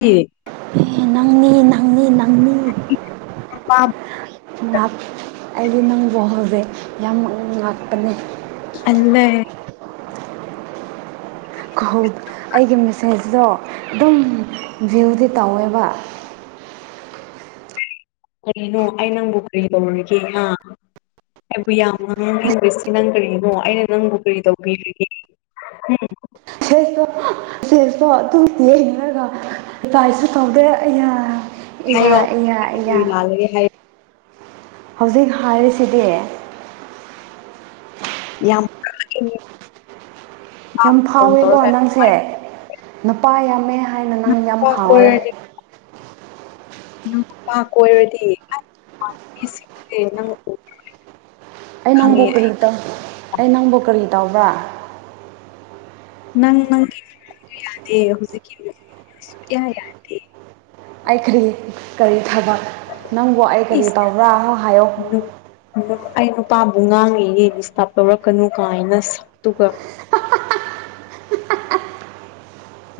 ꯌꯦ ꯅꯪꯅꯤ ꯅꯪꯅꯤ ꯅꯪ ꯄ ꯑꯩꯗꯤ ꯅꯪ ꯣꯍꯧꯁꯦ ꯌꯥꯝꯃꯛꯨꯛꯅꯤꯡ ꯉꯥꯛꯄꯅꯦ ꯑꯂꯦ ꯑꯩꯒꯤ ꯃꯦꯁꯦꯖꯇꯣ ꯑꯗꯨꯝ ꯚ꯭ꯌꯨꯗꯤ ꯇꯧꯋꯦꯕ ꯀꯔꯤꯅꯣ ꯑꯩ ꯅꯪꯕꯨ ꯀꯔꯤ ꯇꯧꯔꯔꯤꯒꯦ ꯑ ꯑꯩꯕꯨ ꯌꯥꯝ ꯉꯥꯡꯅꯤꯡꯗꯁꯤ ꯅꯪ ꯀꯔꯤꯅꯣ ꯑꯩꯅ ꯅꯪꯕꯨ ꯀꯔꯤ ꯇꯧꯕꯤꯔꯤꯒꯦ ꯎꯝ ꯁꯦꯁꯇꯣ ꯁꯦꯁꯇꯣ ꯑꯗꯨ ꯇꯦꯔꯒ ꯄꯥꯥꯏꯁꯨ ꯇꯧꯗꯦ ꯏꯌꯥ ꯏꯌꯥ ꯍꯥꯏꯌꯣ ꯏꯌꯥ ꯏꯌꯥ ꯂꯥꯜꯂꯒꯦ ꯍꯥꯏ ꯍꯧꯖꯤꯛ ꯍꯥꯏꯔꯤꯁꯤꯗꯤ ꯌꯥꯝ [unintelligible] ꯌꯥꯝ ꯐꯣꯟ ꯐꯥꯎꯋꯦꯀꯣ ꯇꯧꯔꯒ ꯅꯪꯁꯦ ꯑꯗꯨꯃꯥꯏꯅ ꯅꯨꯄꯥ ꯌꯥꯝꯃꯦ ꯍꯥꯏꯅ ꯅꯪ ꯌꯥꯝ ꯅꯨꯄꯥ ꯐꯥꯎꯔꯦ ꯀꯣꯏꯔꯗꯤ ꯅꯪ ꯅꯨꯄꯥ ꯀꯣꯏꯔꯗꯤ [unintelligible] ꯅꯪ ꯑꯩ ꯅꯪꯕꯨ ꯈꯪꯉꯦ ꯀꯔꯤ ꯇꯧ ꯑꯩ ꯅꯪꯕꯨ ꯀꯔꯤ ꯇꯧꯕ꯭ꯔꯥ ꯅꯪ ꯅꯪꯗꯤ ꯌꯥꯗꯦ [unintelligible] ꯍꯧꯖꯤꯛꯀꯤ ꯁꯨꯛꯌꯥ ꯌꯥ ꯑꯩ ꯀꯔꯤ ꯀꯔꯤ ꯊꯕꯛ ꯅꯪꯕꯨ ꯑꯩ ꯀꯔꯤ ꯏꯁ ꯇꯕ꯭ꯔꯥꯅꯣ ꯍꯥꯏꯌꯣ ꯑꯩ ꯅꯨꯄꯥꯕꯨ ꯉꯥꯡꯉꯤꯌꯦ ꯗꯤꯁꯇꯔꯕ ꯇꯧꯔꯛꯀꯅꯨ ꯀꯥꯏꯅ ꯁꯛꯇꯨꯒ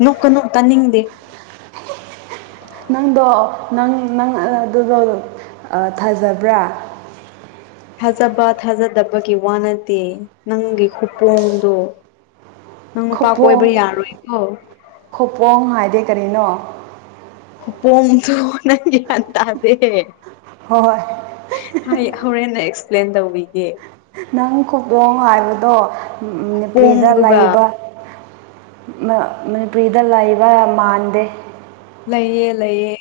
ꯅꯣꯛ ꯀꯅꯨ ꯇꯥꯅꯤꯡꯗꯦ ꯅꯪꯗꯣ ꯅꯪ ꯅꯪ ꯑꯗꯨꯗꯣ ꯑ ꯊꯥꯖꯕ꯭ꯔꯥ ꯊꯥꯖꯕ ꯊꯥꯖꯗꯕꯒꯤ ꯋꯥ ꯅꯗꯦ ꯅꯪꯒꯤ ꯈꯨꯄꯣꯡꯗꯣ ꯅꯪ ꯅꯨꯄꯥ ꯀꯣꯏꯕ꯭ꯔ ꯌꯥꯔꯣꯏꯀꯣ ꯈꯄꯣꯡ ꯍꯥꯏꯗꯤ ꯀꯔꯤꯅꯣ ꯄꯣꯝꯗꯅ ꯇꯗꯦ ꯍꯣꯏ ꯍꯣꯏ ꯍꯥꯏ ꯍꯣꯔꯦꯟꯟꯅ ꯑꯦꯛꯁꯄ꯭ꯂꯦꯟ ꯇꯧꯕꯤꯒꯦ ꯅꯪ ꯈꯗꯣꯡ ꯍꯥꯏꯕꯗꯣ ꯅꯨꯄꯤ꯭ꯔꯤꯗ ꯄꯣꯡꯗꯨꯒ ꯂꯩꯕ ꯃꯅꯤꯄꯨꯔꯤꯗ ꯂꯩꯕ ꯃꯥꯟꯗꯦ ꯂꯩꯌꯦ ꯂꯩꯌꯦ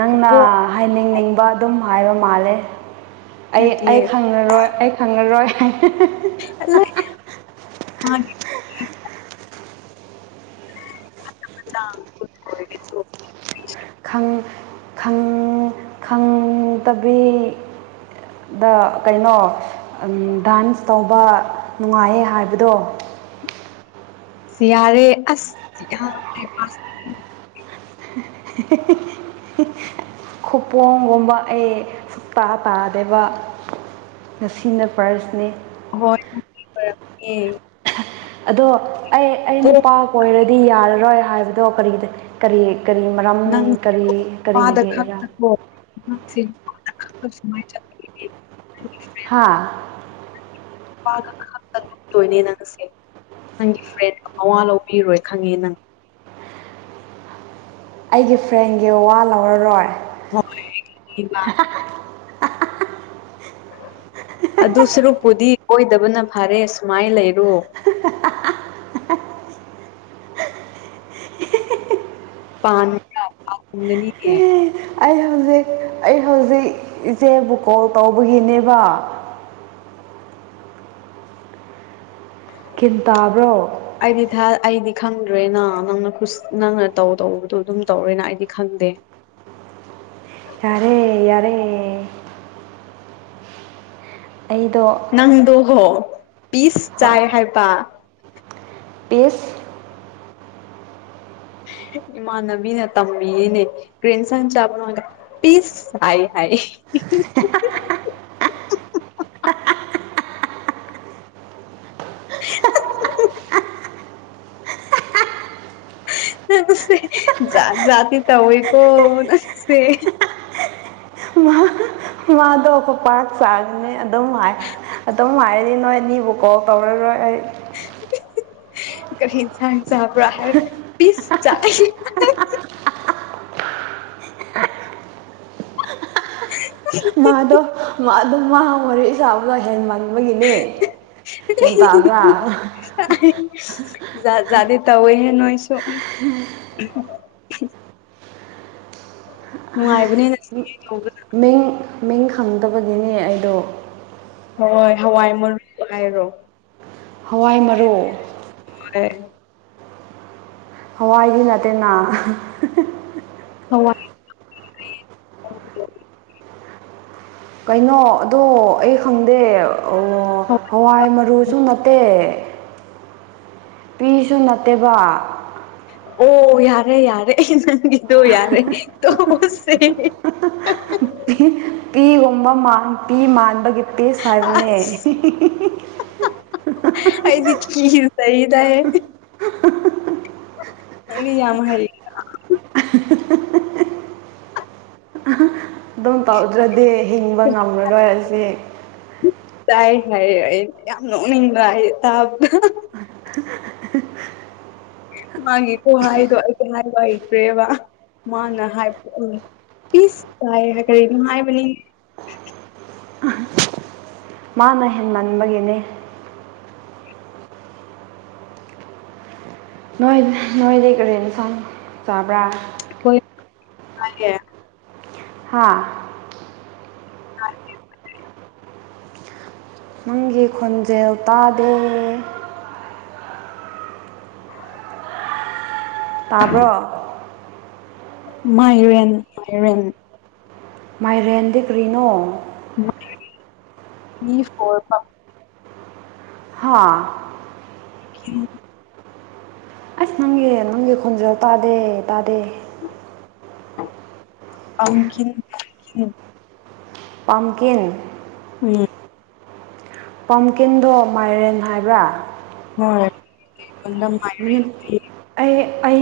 ꯅꯪꯅ ꯈꯨꯄꯣꯡ ꯍꯥꯏꯅꯤꯡꯅꯤꯡꯕ ꯑꯗꯨꯝ ꯍꯥꯏꯕ ꯃꯥꯜꯂꯦ ꯑꯩ ꯑꯩ ꯅꯠꯇꯤꯌꯦ ꯈꯪ ꯈꯪꯉꯔꯣꯏ ꯑꯩ ꯈꯪꯉꯔꯣꯏ ꯍꯂ ꯂꯥꯡ ꯀꯠꯒꯦ ꯈꯪ ꯈꯪ ꯇꯕꯤ ꯗ ꯀꯩꯅꯣ ꯗꯥꯟꯁ ꯇꯧꯕ ꯅꯨꯡꯉꯥꯏꯌꯦ ꯍꯥꯏꯕꯗꯣ ꯆꯌꯥꯔꯦ ꯑꯁ ꯆ ꯈꯨꯄꯣꯡꯒꯨꯝꯕ ꯑꯩ ꯁꯨꯛꯇꯇꯥ ꯇꯥꯗꯦꯕ ꯉꯁꯤꯅ ꯄ꯭ꯔꯖꯅꯤ ꯍꯣꯏ ꯑꯗꯣ ꯑꯩ ꯑꯩ ꯄꯣꯛ ꯅꯨꯄꯥ ꯀꯣꯏꯔꯗꯤ ꯌꯥꯔꯔꯣꯏ ꯍꯥꯏꯕꯗꯣ ꯀꯔꯤꯗ ꯀꯔꯤ ꯀꯔꯤ ꯃꯔꯝ ꯅꯪ ꯀꯔꯤ ꯀꯔꯤꯒꯤꯔ ꯈ ꯆ ꯍꯥ ꯈꯛꯇꯠꯇꯣꯏꯅꯦ ꯅꯪꯁꯦ ꯅꯪꯒꯤ ꯐ꯭ꯔꯦꯟ ꯑꯋꯥ ꯂꯧꯕꯤꯔꯣꯏ ꯈꯪꯉꯦ ꯅꯪ ꯑꯩꯒꯤ ꯐ꯭ꯔꯦꯟꯒꯤ ꯋꯥ ꯂꯧꯔꯔꯣꯏ ꯍꯣꯏ ꯑꯗꯨ ꯁꯔꯨꯛꯄꯨꯗꯤ ꯀꯣꯏꯗꯕꯅ ꯐꯔꯦ ꯁꯨꯃꯥꯏꯅ ꯂꯩꯔꯣ ꯄꯥꯟꯗ ꯎꯒꯅꯤꯅꯦ ꯑꯩ ꯍꯧꯖꯤꯛ ꯑꯩ ꯍꯧꯖꯤꯛ ꯏꯆꯦꯕꯨ ꯀꯣꯜ ꯇꯧꯕꯒꯤꯅꯦꯕ ꯈꯤꯤꯟ ꯇꯥꯕ꯭ꯔꯣ ꯑꯩꯗꯤ ꯊ ꯑꯩꯗꯤ ꯈꯪꯗ꯭ꯔꯦꯅ ꯅꯪꯅ ꯅꯪꯅ ꯇꯧ ꯇꯧꯕꯗꯣ ꯑꯗꯨꯝ ꯇꯧꯔꯦꯅ ꯑꯩꯗꯤ ꯈꯪꯗꯦ ꯌꯥꯔꯦ ꯌꯥꯔꯦ ꯑꯩꯗꯣ ꯅꯪꯗꯣ ꯍꯣ ꯄꯤꯁ ꯆꯥꯏ ꯍꯣꯏ ꯍꯥꯏꯕ ꯄꯤꯁ ꯏꯃꯥꯟꯅꯕꯤꯅ ꯇꯝꯕꯤꯌꯦꯅꯦ ꯀ꯭ꯔꯦꯟꯁꯟ ꯆꯥꯃꯒ ꯄꯤꯁ ꯍꯥꯏ ꯍꯥꯏ [unintelligible] ꯅꯦ ꯖꯇ ꯇꯧꯣꯏꯀꯣ ꯅꯦ ꯋꯥ ꯏꯃꯥꯗ ꯑꯩꯈꯣꯏ ꯄꯥꯔ ꯆꯥꯕꯅꯤ ꯑꯗꯨꯝ ꯍꯥꯏ ꯑꯗꯨꯝ ꯍꯥꯏꯔꯗꯤ ꯅꯣꯏ ꯑꯅꯤꯕꯨ ꯀꯣ ꯀꯧꯔꯔꯣꯏ ꯑꯩ ꯀꯍꯤ ꯊ ꯁꯥꯕ꯭ꯔ ꯍꯥꯏꯔ ꯄꯤꯁ ꯆ ꯑꯗꯨ ꯃꯥꯗ ꯑꯗꯨꯝ ꯃꯥ ꯃꯔꯤ ꯆꯥꯕꯒ ꯍꯦꯟ ꯃꯟꯕꯒꯤꯅꯤ ꯍꯦꯟ ꯇꯥꯕ꯭ꯔꯥ ꯗꯦ ꯇꯋꯏꯍꯦ ꯅꯣꯏꯁꯨꯣ ꯎꯝ ꯎ ꯅꯨꯡꯉꯥꯏꯕꯅꯦ ꯅ ꯌ ꯃꯤꯡ ꯃꯤꯡ ꯈꯪꯗꯕꯒꯤꯅꯦ ꯑꯩ ꯍꯣꯏ ꯍꯣꯏ ꯍꯋꯥꯏ ꯃꯔꯨ ꯍꯥꯏꯔꯣ ꯋꯥꯋꯥꯏ ꯃꯔꯨ ꯍ ꯍꯋꯥꯏꯒꯤ ꯅꯠꯇꯦꯅ ꯑꯣ ꯀꯩꯅꯣ ꯑꯗꯣ ꯑꯩ ꯈꯪꯗꯦ ꯑꯣ ꯍꯋꯥꯏ ꯃꯔꯨꯁꯨ ꯅꯠꯇꯦ ꯄꯤꯁꯨ ꯅꯠꯇꯦꯕ ꯑꯣ ꯌꯥꯔꯦ ꯌꯥꯔꯦ ꯅꯪꯒꯤꯗꯣ ꯌꯥꯔꯦ ꯇꯁꯦ ꯑꯣ ꯄꯤꯒꯨꯝꯕ ꯄꯤ ꯃꯥꯟꯕꯒꯤ ꯄꯤꯁ ꯍꯥꯏꯕꯅꯦ ꯑꯁ ꯑꯩꯗꯤ ꯀ ꯆꯍꯤꯗꯑ ꯪꯗꯤ ꯌꯥꯝ ꯍꯥꯏ [inaudible] ꯑꯗꯨꯝ ꯇꯧꯗ꯭ꯔꯗꯤ ꯍꯤꯡꯕ ꯉꯝꯂꯔꯣꯏꯔꯁ ꯇꯥꯏ ꯍꯥꯏ ꯍꯥꯏ ꯌꯥꯝꯅ ꯎꯅꯤꯡꯕ ꯍꯥꯏ ꯇꯥꯕ ꯃꯥꯒꯤ ꯀꯣꯍꯥꯏꯗꯣ ꯑꯩꯗꯤ ꯍꯥꯏꯕ ꯍꯩꯇ꯭ꯔꯦꯕ ꯃꯥꯅ ꯍꯥꯏ ꯎ ꯄꯤꯁ ꯀꯥꯏ ꯍ ꯀꯔꯤ ꯅꯅꯨꯡꯉꯥꯏꯕ ꯃꯥꯅ ꯍꯦ ꯃꯟꯕꯒꯤꯅꯦ ꯅꯣꯏ ꯅꯣꯏꯗꯤ ꯀꯦꯟ ꯁꯪ ꯆꯕ꯭ꯔꯥ ꯑꯩꯣꯏ ꯍꯥꯏꯦ ꯍꯥꯥ ꯑ ꯅꯪꯒꯤ ꯈꯣꯟꯖꯦꯜ ꯇꯥꯗꯦ ꯇꯥꯕ꯭ꯔ‌ꯣ ꯃꯥꯏꯔꯦꯟ ꯃꯥꯏꯔꯦꯟ ꯃꯥꯏꯔꯦꯟꯗꯤ ꯀꯔꯤꯅꯣ [inaudible] ꯃꯤ [inaudible] ꯍꯥꯥ ꯎꯝ ꯑꯁ ꯅꯪꯒꯤ ꯅꯪꯒꯤ ꯈꯣꯟꯖꯦꯜ ꯇꯥꯗꯦ ꯇꯥꯗꯦ ꯑ ꯀꯤꯟ ꯄꯝꯀꯤꯟ ꯎꯝ ꯄꯝꯀꯤꯟꯗꯣ ꯃꯥꯏꯔꯦꯟ ꯍꯥꯏꯕ꯭ꯔꯥ ꯍꯣꯏ ꯑꯩ ꯑꯩ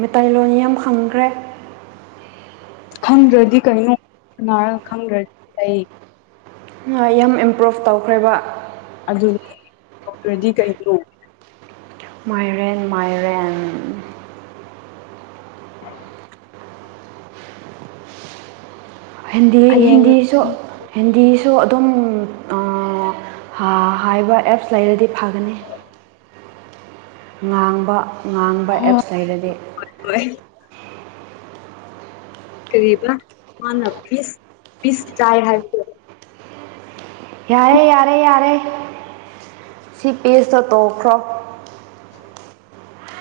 ꯃꯩꯇꯩꯂꯣꯟ ꯌꯥꯝ ꯈꯪꯈ꯭ꯔꯦ ꯈꯪꯗ꯭ꯔꯗꯤ ꯀꯩꯅꯣ ꯁꯅꯥꯔꯒ ꯈꯪꯗ꯭ꯔꯗꯤ ꯂꯩ ꯌꯥꯝ ꯏꯝꯄ꯭ꯔꯨꯚ ꯇꯧꯈ꯭ꯔꯦꯕ ꯑꯗꯨꯅꯤ ꯗꯣꯛꯇꯔꯗꯤ ꯀꯩꯅꯣ ꯃꯥꯏꯔꯦꯟ ꯃꯥꯏꯔꯦꯟ ꯍꯔ ꯍꯤꯟꯗꯤ ꯍꯌꯦꯡ ꯍꯤꯟꯗꯤꯁꯨ ꯍꯤꯟꯗꯤꯁꯨ ꯑꯗꯨꯝ ꯍꯥꯏꯕ ꯑꯦꯞꯁ ꯂꯩꯔꯗꯤ ꯐꯒꯅꯤ ꯉꯥꯡꯕ ꯉꯥꯡꯕ ꯑꯦꯞꯁ ꯂꯩꯔꯗꯤ ꯍꯣꯏ ꯍꯣꯏ ꯀꯔꯤꯕ ꯃꯥꯅ ꯄꯤꯁ ꯄꯤꯁ ꯆꯥꯏ ꯍꯥꯏꯕꯗ‌ꯣ ꯌꯥꯔꯦ ꯌꯥꯔꯦ ꯌꯥꯔꯦ ꯁꯤ ꯄꯦꯁꯇꯣ ꯇꯣꯛꯈ꯭ꯔꯣ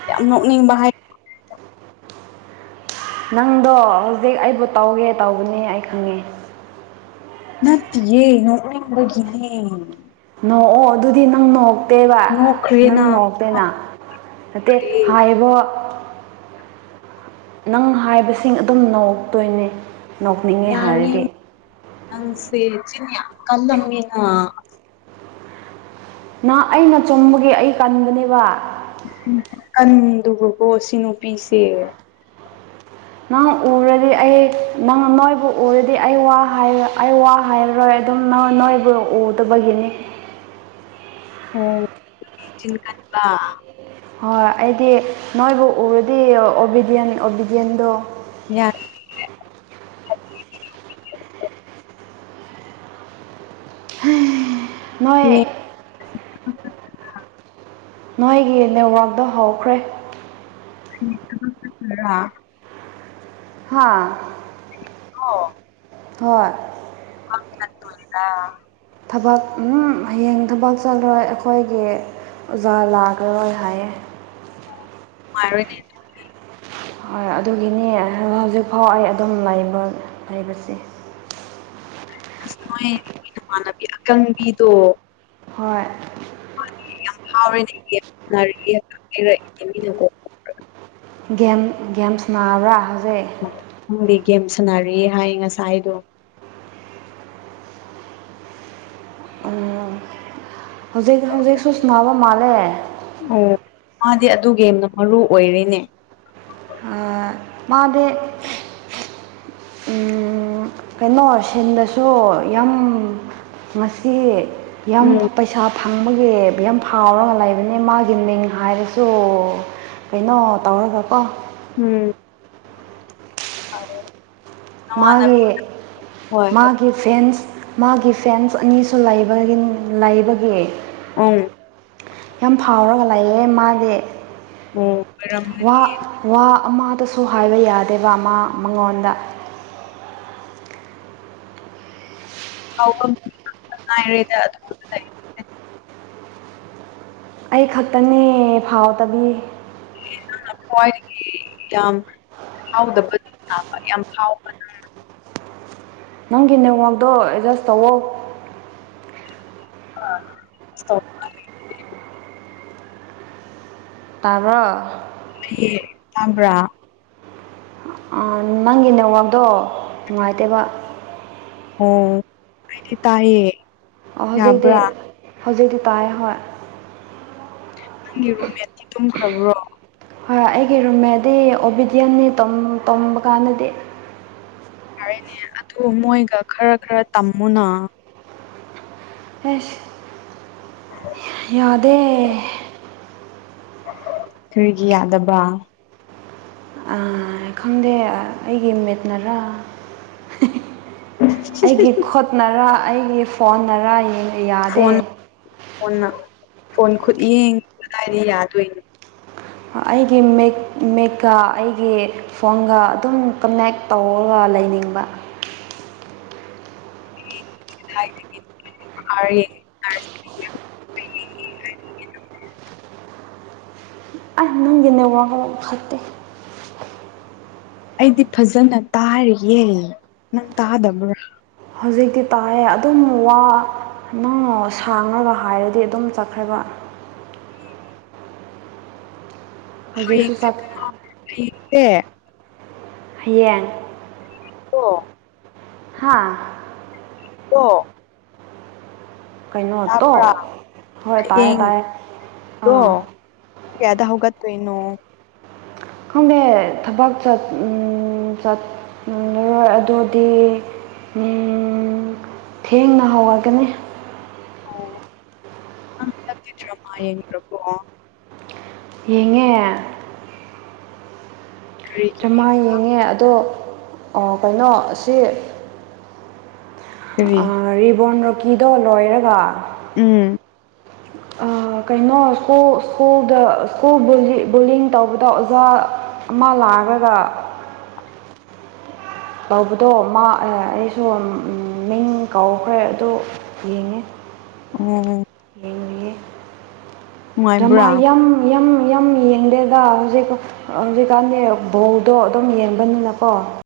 ꯌꯥꯝ ꯅꯣꯛꯅꯤꯡꯕ ꯍꯥꯏ ꯅꯪꯗꯣ ꯍꯧꯖꯤꯛ ꯑꯩꯕꯨ ꯇꯧꯒꯦ ꯇꯧꯕꯅꯦ ꯑꯩ ꯈꯪꯉꯦ ꯅꯠꯇꯤꯌꯦ ꯅꯣꯛꯅꯤꯡꯕꯒꯤꯅꯦ ꯅꯣ ꯑꯣ ꯑꯗꯨꯗꯤ ꯅꯪ ꯅꯣꯛ ꯅꯠꯇꯦꯕ ꯅꯪ ꯅꯣꯛꯈ꯭ꯔꯦꯅ ꯅꯣꯛꯇꯦꯅ ꯅꯠꯇꯦ ꯀꯔꯤ ꯍꯥꯏꯕ ꯅꯪ ꯍꯥꯏꯕꯁꯤꯡ ꯑꯗꯨꯝ ꯅ‌ꯣꯛꯇꯣꯏꯅꯦ ꯌꯥꯔꯤ ꯅꯪꯁꯦ ꯆꯤꯟ ꯌꯥꯝ ꯀꯜꯂꯝꯃꯤꯅ ꯅ ꯑꯩꯅ ꯆꯨꯝꯕꯒꯤ ꯑꯩ ꯇꯟꯕꯅꯦꯕ ꯀꯟꯗꯨꯀꯣ ꯁꯤ ꯅꯨꯄꯤꯁꯦ ꯅꯪ ꯎꯔꯗꯤ ꯑꯩ ꯅꯪ ꯃꯣꯏꯕꯨ ꯎꯔꯗꯤ ꯑꯩ ꯑꯩ ꯋꯥ ꯍꯥꯏꯔꯔꯣꯏ ꯑꯗꯨꯝ ꯅ ꯅꯣꯏꯕꯨ ꯎꯗꯕꯒꯤꯅꯤ ꯑꯣ ꯅꯨꯄꯤ ꯆꯤꯟ ꯀꯟꯕ ꯍꯣꯏ ꯑꯩꯗꯤ ꯅꯣꯏꯕꯨ ꯎꯔꯗꯤ ꯑꯣꯕꯤꯗꯤꯌꯟ ꯑꯣꯕꯤꯗꯤꯌꯟꯗꯣ ꯌꯥ ꯅꯣꯏ ꯌꯥꯔꯦꯅꯦ ꯅꯣꯏꯒꯤ ꯅꯦꯠꯋꯥꯛꯗꯣ ꯍꯧꯈ꯭ꯔꯦ [unintelligible] ꯍꯥꯥ ꯑꯣ ꯍꯣꯏ [unintelligible] ꯊꯕꯛ ꯎꯝ ꯍꯌꯦꯡ ꯊꯕꯛ ꯆꯠꯂ‌ꯣꯏ ꯑꯩꯈꯣꯏꯒꯤ ꯑꯣꯖꯥ ꯂꯥꯛꯑꯔꯣꯏ ꯍꯥꯏꯌꯦ ꯅꯨꯡꯉꯥꯏꯔ‌ꯣꯏꯅ‌ꯦ ꯍꯣꯏ ꯑꯗꯨꯒꯤꯅꯤ ꯍꯧꯖꯤꯛꯐꯥꯎ ꯑꯩ ꯑꯗꯨꯝ ꯂꯩꯕ ꯂꯩꯕꯁꯤ ꯑꯁ ꯅ‌ꯣꯏꯒꯤ ꯅꯃꯥꯟꯅꯕꯤ ꯑꯀꯟꯕꯤꯗꯣ ꯍꯣꯏ [unintelligible] ꯒꯦꯝ ꯒꯦꯝꯁ ꯁꯅꯥꯕ꯭ꯔꯥ ꯍꯧꯖꯤꯛ ꯅꯪꯗꯤ ꯒꯦꯝ ꯁꯥꯟꯅꯔꯤ ꯍꯥꯏ ꯉꯁꯥꯏꯗꯣ ꯍꯧꯖꯤꯛ ꯍꯧꯖꯤꯛ ꯁ ꯅꯥꯕ ꯃꯥꯜꯂꯦ ꯑꯣ ꯃꯥꯗꯤ ꯑꯗꯨꯒ ꯌꯥꯝꯅ ꯃꯔꯨ ꯑꯣꯏꯔꯤꯅꯦ ꯃꯥꯗ ꯀꯩꯅꯣ ꯁꯤꯟꯗꯁꯨ ꯌꯥꯝ ꯃꯁꯤ ꯌꯥꯝ ꯎꯝ ꯄꯩꯁꯥ ꯐꯪꯕꯒꯤ ꯌꯥꯝ ꯐꯥꯎꯔꯒ ꯂꯩꯕꯅꯤ ꯃꯥꯒꯤ ꯃꯤꯡ ꯍꯥꯏꯔꯁꯨ ꯀꯩꯅꯣ ꯇꯧꯔꯒꯀꯣ ꯎꯝ ꯃꯥꯒꯤ ꯍꯣꯏ ꯃꯥꯒꯤ ꯐꯦꯟꯁ ꯃꯥꯒꯤ ꯐꯦꯟꯁ ꯑꯅꯤꯁꯨ ꯂꯩꯕ ꯂꯩꯕꯒꯤ ꯑꯝ ꯌꯥꯝ ꯐꯥꯎꯔꯒ ꯂꯩꯌꯦ ꯃꯥꯗꯤ ꯎꯝ ꯑꯣꯏꯔꯝꯅꯤ ꯋꯥ ꯋꯥ ꯑꯃꯗꯁꯨ ꯍꯥꯏꯕ ꯌꯥꯗꯦꯕ ꯃꯥ ꯃꯉꯣꯟꯗ ꯍꯥꯎꯕ ꯃꯤ ꯉꯥꯛꯇ ꯉꯥꯏꯔꯦꯗ ꯑꯗꯨ ꯑꯩ ꯈꯛꯇꯅꯦ ꯐꯥꯎꯗꯕꯤ ꯍꯋꯥꯣꯏ ꯇ ꯍꯥꯎꯗ ꯌꯥꯝ ꯐꯥꯎ ꯅꯪꯒꯤ ꯅꯦꯋꯥꯛꯗꯣ ꯑꯦꯗꯖꯁ ꯇꯧꯋ ꯣ ꯇꯔꯣ ꯇꯕ꯭ꯔꯥ ꯅꯪꯒꯤ ꯅꯦꯠꯋꯥꯛꯗꯣ ꯅꯨꯡꯉꯥꯏꯇꯦꯕ ꯑꯣꯗꯤ ꯇꯑꯌꯦ ꯑꯣ ꯍꯧꯖꯤꯛꯇꯤ ꯍꯧꯖꯤꯛꯇꯤ ꯇꯥꯏꯦ ꯍꯣꯏ ꯅꯪꯒꯤ ꯔꯨꯝꯃꯦꯠꯇꯤ ꯇꯨꯝꯈ꯭ꯔꯕ꯭ꯔꯣ ꯍꯣꯏ ꯍꯣꯏ ꯑꯩꯒꯤ ꯔꯨꯝꯃꯦꯗꯤ ꯑꯣꯕꯤꯗꯤꯌꯟꯅꯤ ꯇꯣꯝꯕ ꯀꯥꯟꯗꯗꯤ ꯌꯥꯔꯦꯅꯦ ꯑꯗꯨ ꯃꯣꯏꯒ ꯈꯔ ꯈꯔ ꯇꯝꯃꯨꯅ ꯑꯦꯁ [unintelligible] ꯌꯥꯗꯦ ꯑꯩꯈꯔꯤꯒꯤ ꯌꯥꯗꯕ ꯈꯪꯗꯦ ꯑꯩꯒꯤ ꯃꯤꯦꯠꯅꯔꯥ ꯑꯩꯒꯤ ꯈꯨꯠꯅꯔꯥ ꯑꯩꯒꯤ ꯐꯣꯟꯅꯔ ꯌꯥꯗꯦ ꯐꯣꯟ ꯐꯣꯟꯅ ꯐꯣꯟ ꯈꯨꯠ ꯌꯦꯡ ꯀꯗꯥꯏꯗꯤ ꯌꯥꯗꯣꯏꯅꯤ ꯑꯩꯒꯤ ꯃꯦꯛꯀꯥ ꯑꯩꯒꯤ ꯐꯣꯟꯒ ꯑꯗꯨꯝ ꯀꯟꯅꯦꯛ ꯇꯧꯔꯒ ꯂꯩꯅꯤꯡꯕ ꯔ ꯑꯩ ꯅꯪꯒꯤ ꯅꯦꯠꯋꯥꯛ ꯋꯥ ꯈꯛꯇꯦ ꯑꯩꯗꯤ ꯐꯖꯅ ꯇꯥꯔꯤꯌꯦꯦ ꯅꯪ ꯇꯥꯗꯕ꯭ꯔꯥ ꯍꯧꯖꯤꯛꯇꯤ ꯇꯥꯏꯦ ꯑꯗꯨꯝ ꯋꯥ ꯅꯪ ꯁꯥꯡꯅꯕ ꯍꯥꯏꯔꯗꯤ ꯑꯗꯨꯝ ꯆꯠꯈ꯭ꯔꯕ ꯍꯧꯖꯤꯛꯁꯨ ꯆꯠ ꯣꯌꯦ ꯍꯌꯦꯡ ꯑꯣ ꯍꯥꯥ ꯑ ꯀꯩꯅꯣꯠꯇꯣ ꯇꯥꯕ꯭ꯔꯥ ꯍꯣꯏ ꯇꯥꯏꯌꯦ ꯇꯥꯏꯌꯦ ꯍꯌꯦꯡꯗꯣ ꯑꯥ ꯌꯥꯗ ꯍꯒꯠꯇꯣ ꯏꯅ ꯈꯪꯗꯦ ꯊꯕꯛ ꯆꯠꯂꯔꯣꯏ ꯑꯗꯨꯗꯤ ꯊꯦꯡꯅ ꯍꯧꯔꯒꯅꯤ ꯑꯣ ꯑ꯭ꯔꯃ ꯌꯦꯡ꯭ꯔꯣ ꯌꯦꯡꯉꯦ ꯀꯔꯤ ꯆꯃꯥ ꯌꯦꯡꯉꯦ ꯑꯗꯣ ꯀꯩꯅꯣ ꯑꯁꯤ ꯀꯔꯤ ꯔꯤꯕꯣꯟ ꯔꯣꯀꯤꯗꯣ ꯂꯣꯏꯔꯒ ꯎꯝ ꯀꯩꯅꯣ ꯁꯀꯨꯜ ꯁ꯭ꯀꯨꯜꯗ ꯁ꯭ꯀꯨꯜ ꯕꯣꯂꯤꯡ ꯇꯧꯕꯗ ꯑꯣꯖꯥ ꯑꯃ ꯂꯥꯛꯂꯒ ꯀꯧꯕꯗꯣ ꯃꯥ ꯑꯩꯁꯨ ꯃꯤꯡ ꯀꯧꯈ꯭ꯔꯦ ꯑꯗꯨ ꯌꯦꯡꯉꯦ ꯎꯝ ꯌꯦꯡꯉꯦ ꯗꯨ ꯃ ꯅꯨꯡꯉꯥꯏꯕ꯭ꯔꯥ ꯌꯥꯝ ꯌꯝ ꯌꯝ ꯌꯦꯡꯗꯦꯗ ꯍꯧꯖꯤꯛ ꯍꯧꯖꯤꯛꯀꯥꯟꯗꯤ ꯕꯧꯗꯣ ꯑꯗꯨꯝ ꯌꯦꯡꯕꯅꯤꯅꯀꯣ